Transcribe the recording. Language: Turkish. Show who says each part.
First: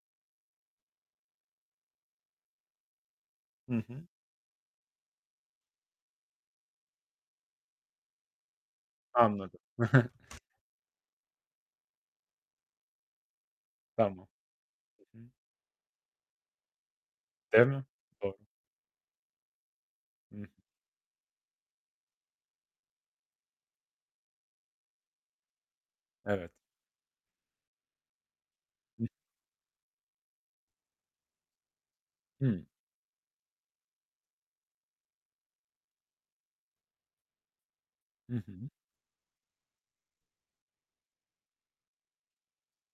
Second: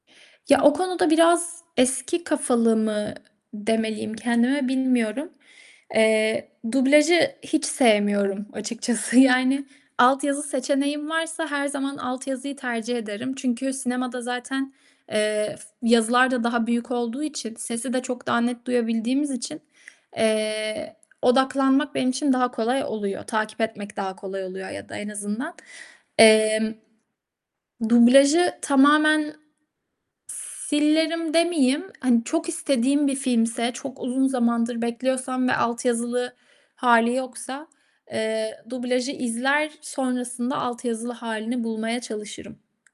Speaker 1: Ya o konuda biraz eski kafalı mı
Speaker 2: Hı hı.
Speaker 1: demeliyim kendime, bilmiyorum. Eee, dublajı hiç sevmiyorum açıkçası.
Speaker 2: Anladım.
Speaker 1: Yani altyazı seçeneğim varsa her zaman altyazıyı tercih ederim. Çünkü sinemada
Speaker 2: Tamam.
Speaker 1: zaten,
Speaker 2: Hı hı.
Speaker 1: eee, yazılar da daha büyük olduğu için,
Speaker 2: Değil mi?
Speaker 1: sesi de çok
Speaker 2: Doğ
Speaker 1: daha net duyabildiğimiz için,
Speaker 2: Hıh.
Speaker 1: eee, odaklanmak benim için daha kolay oluyor. Takip etmek daha kolay oluyor ya da en azından.
Speaker 2: Evet.
Speaker 1: Emm, dublajı
Speaker 2: Hı.
Speaker 1: tamamen s silerim demeyeyim, hani çok
Speaker 2: Hıı.
Speaker 1: istediğim bir filmse, çok uzun zamandır bekliyorsam ve altyazılı hâli yoksa,
Speaker 2: Hı
Speaker 1: eee,
Speaker 2: hı.
Speaker 1: dublajı izler, sonrasında altyazılı hâlini bulmaya çalışırım.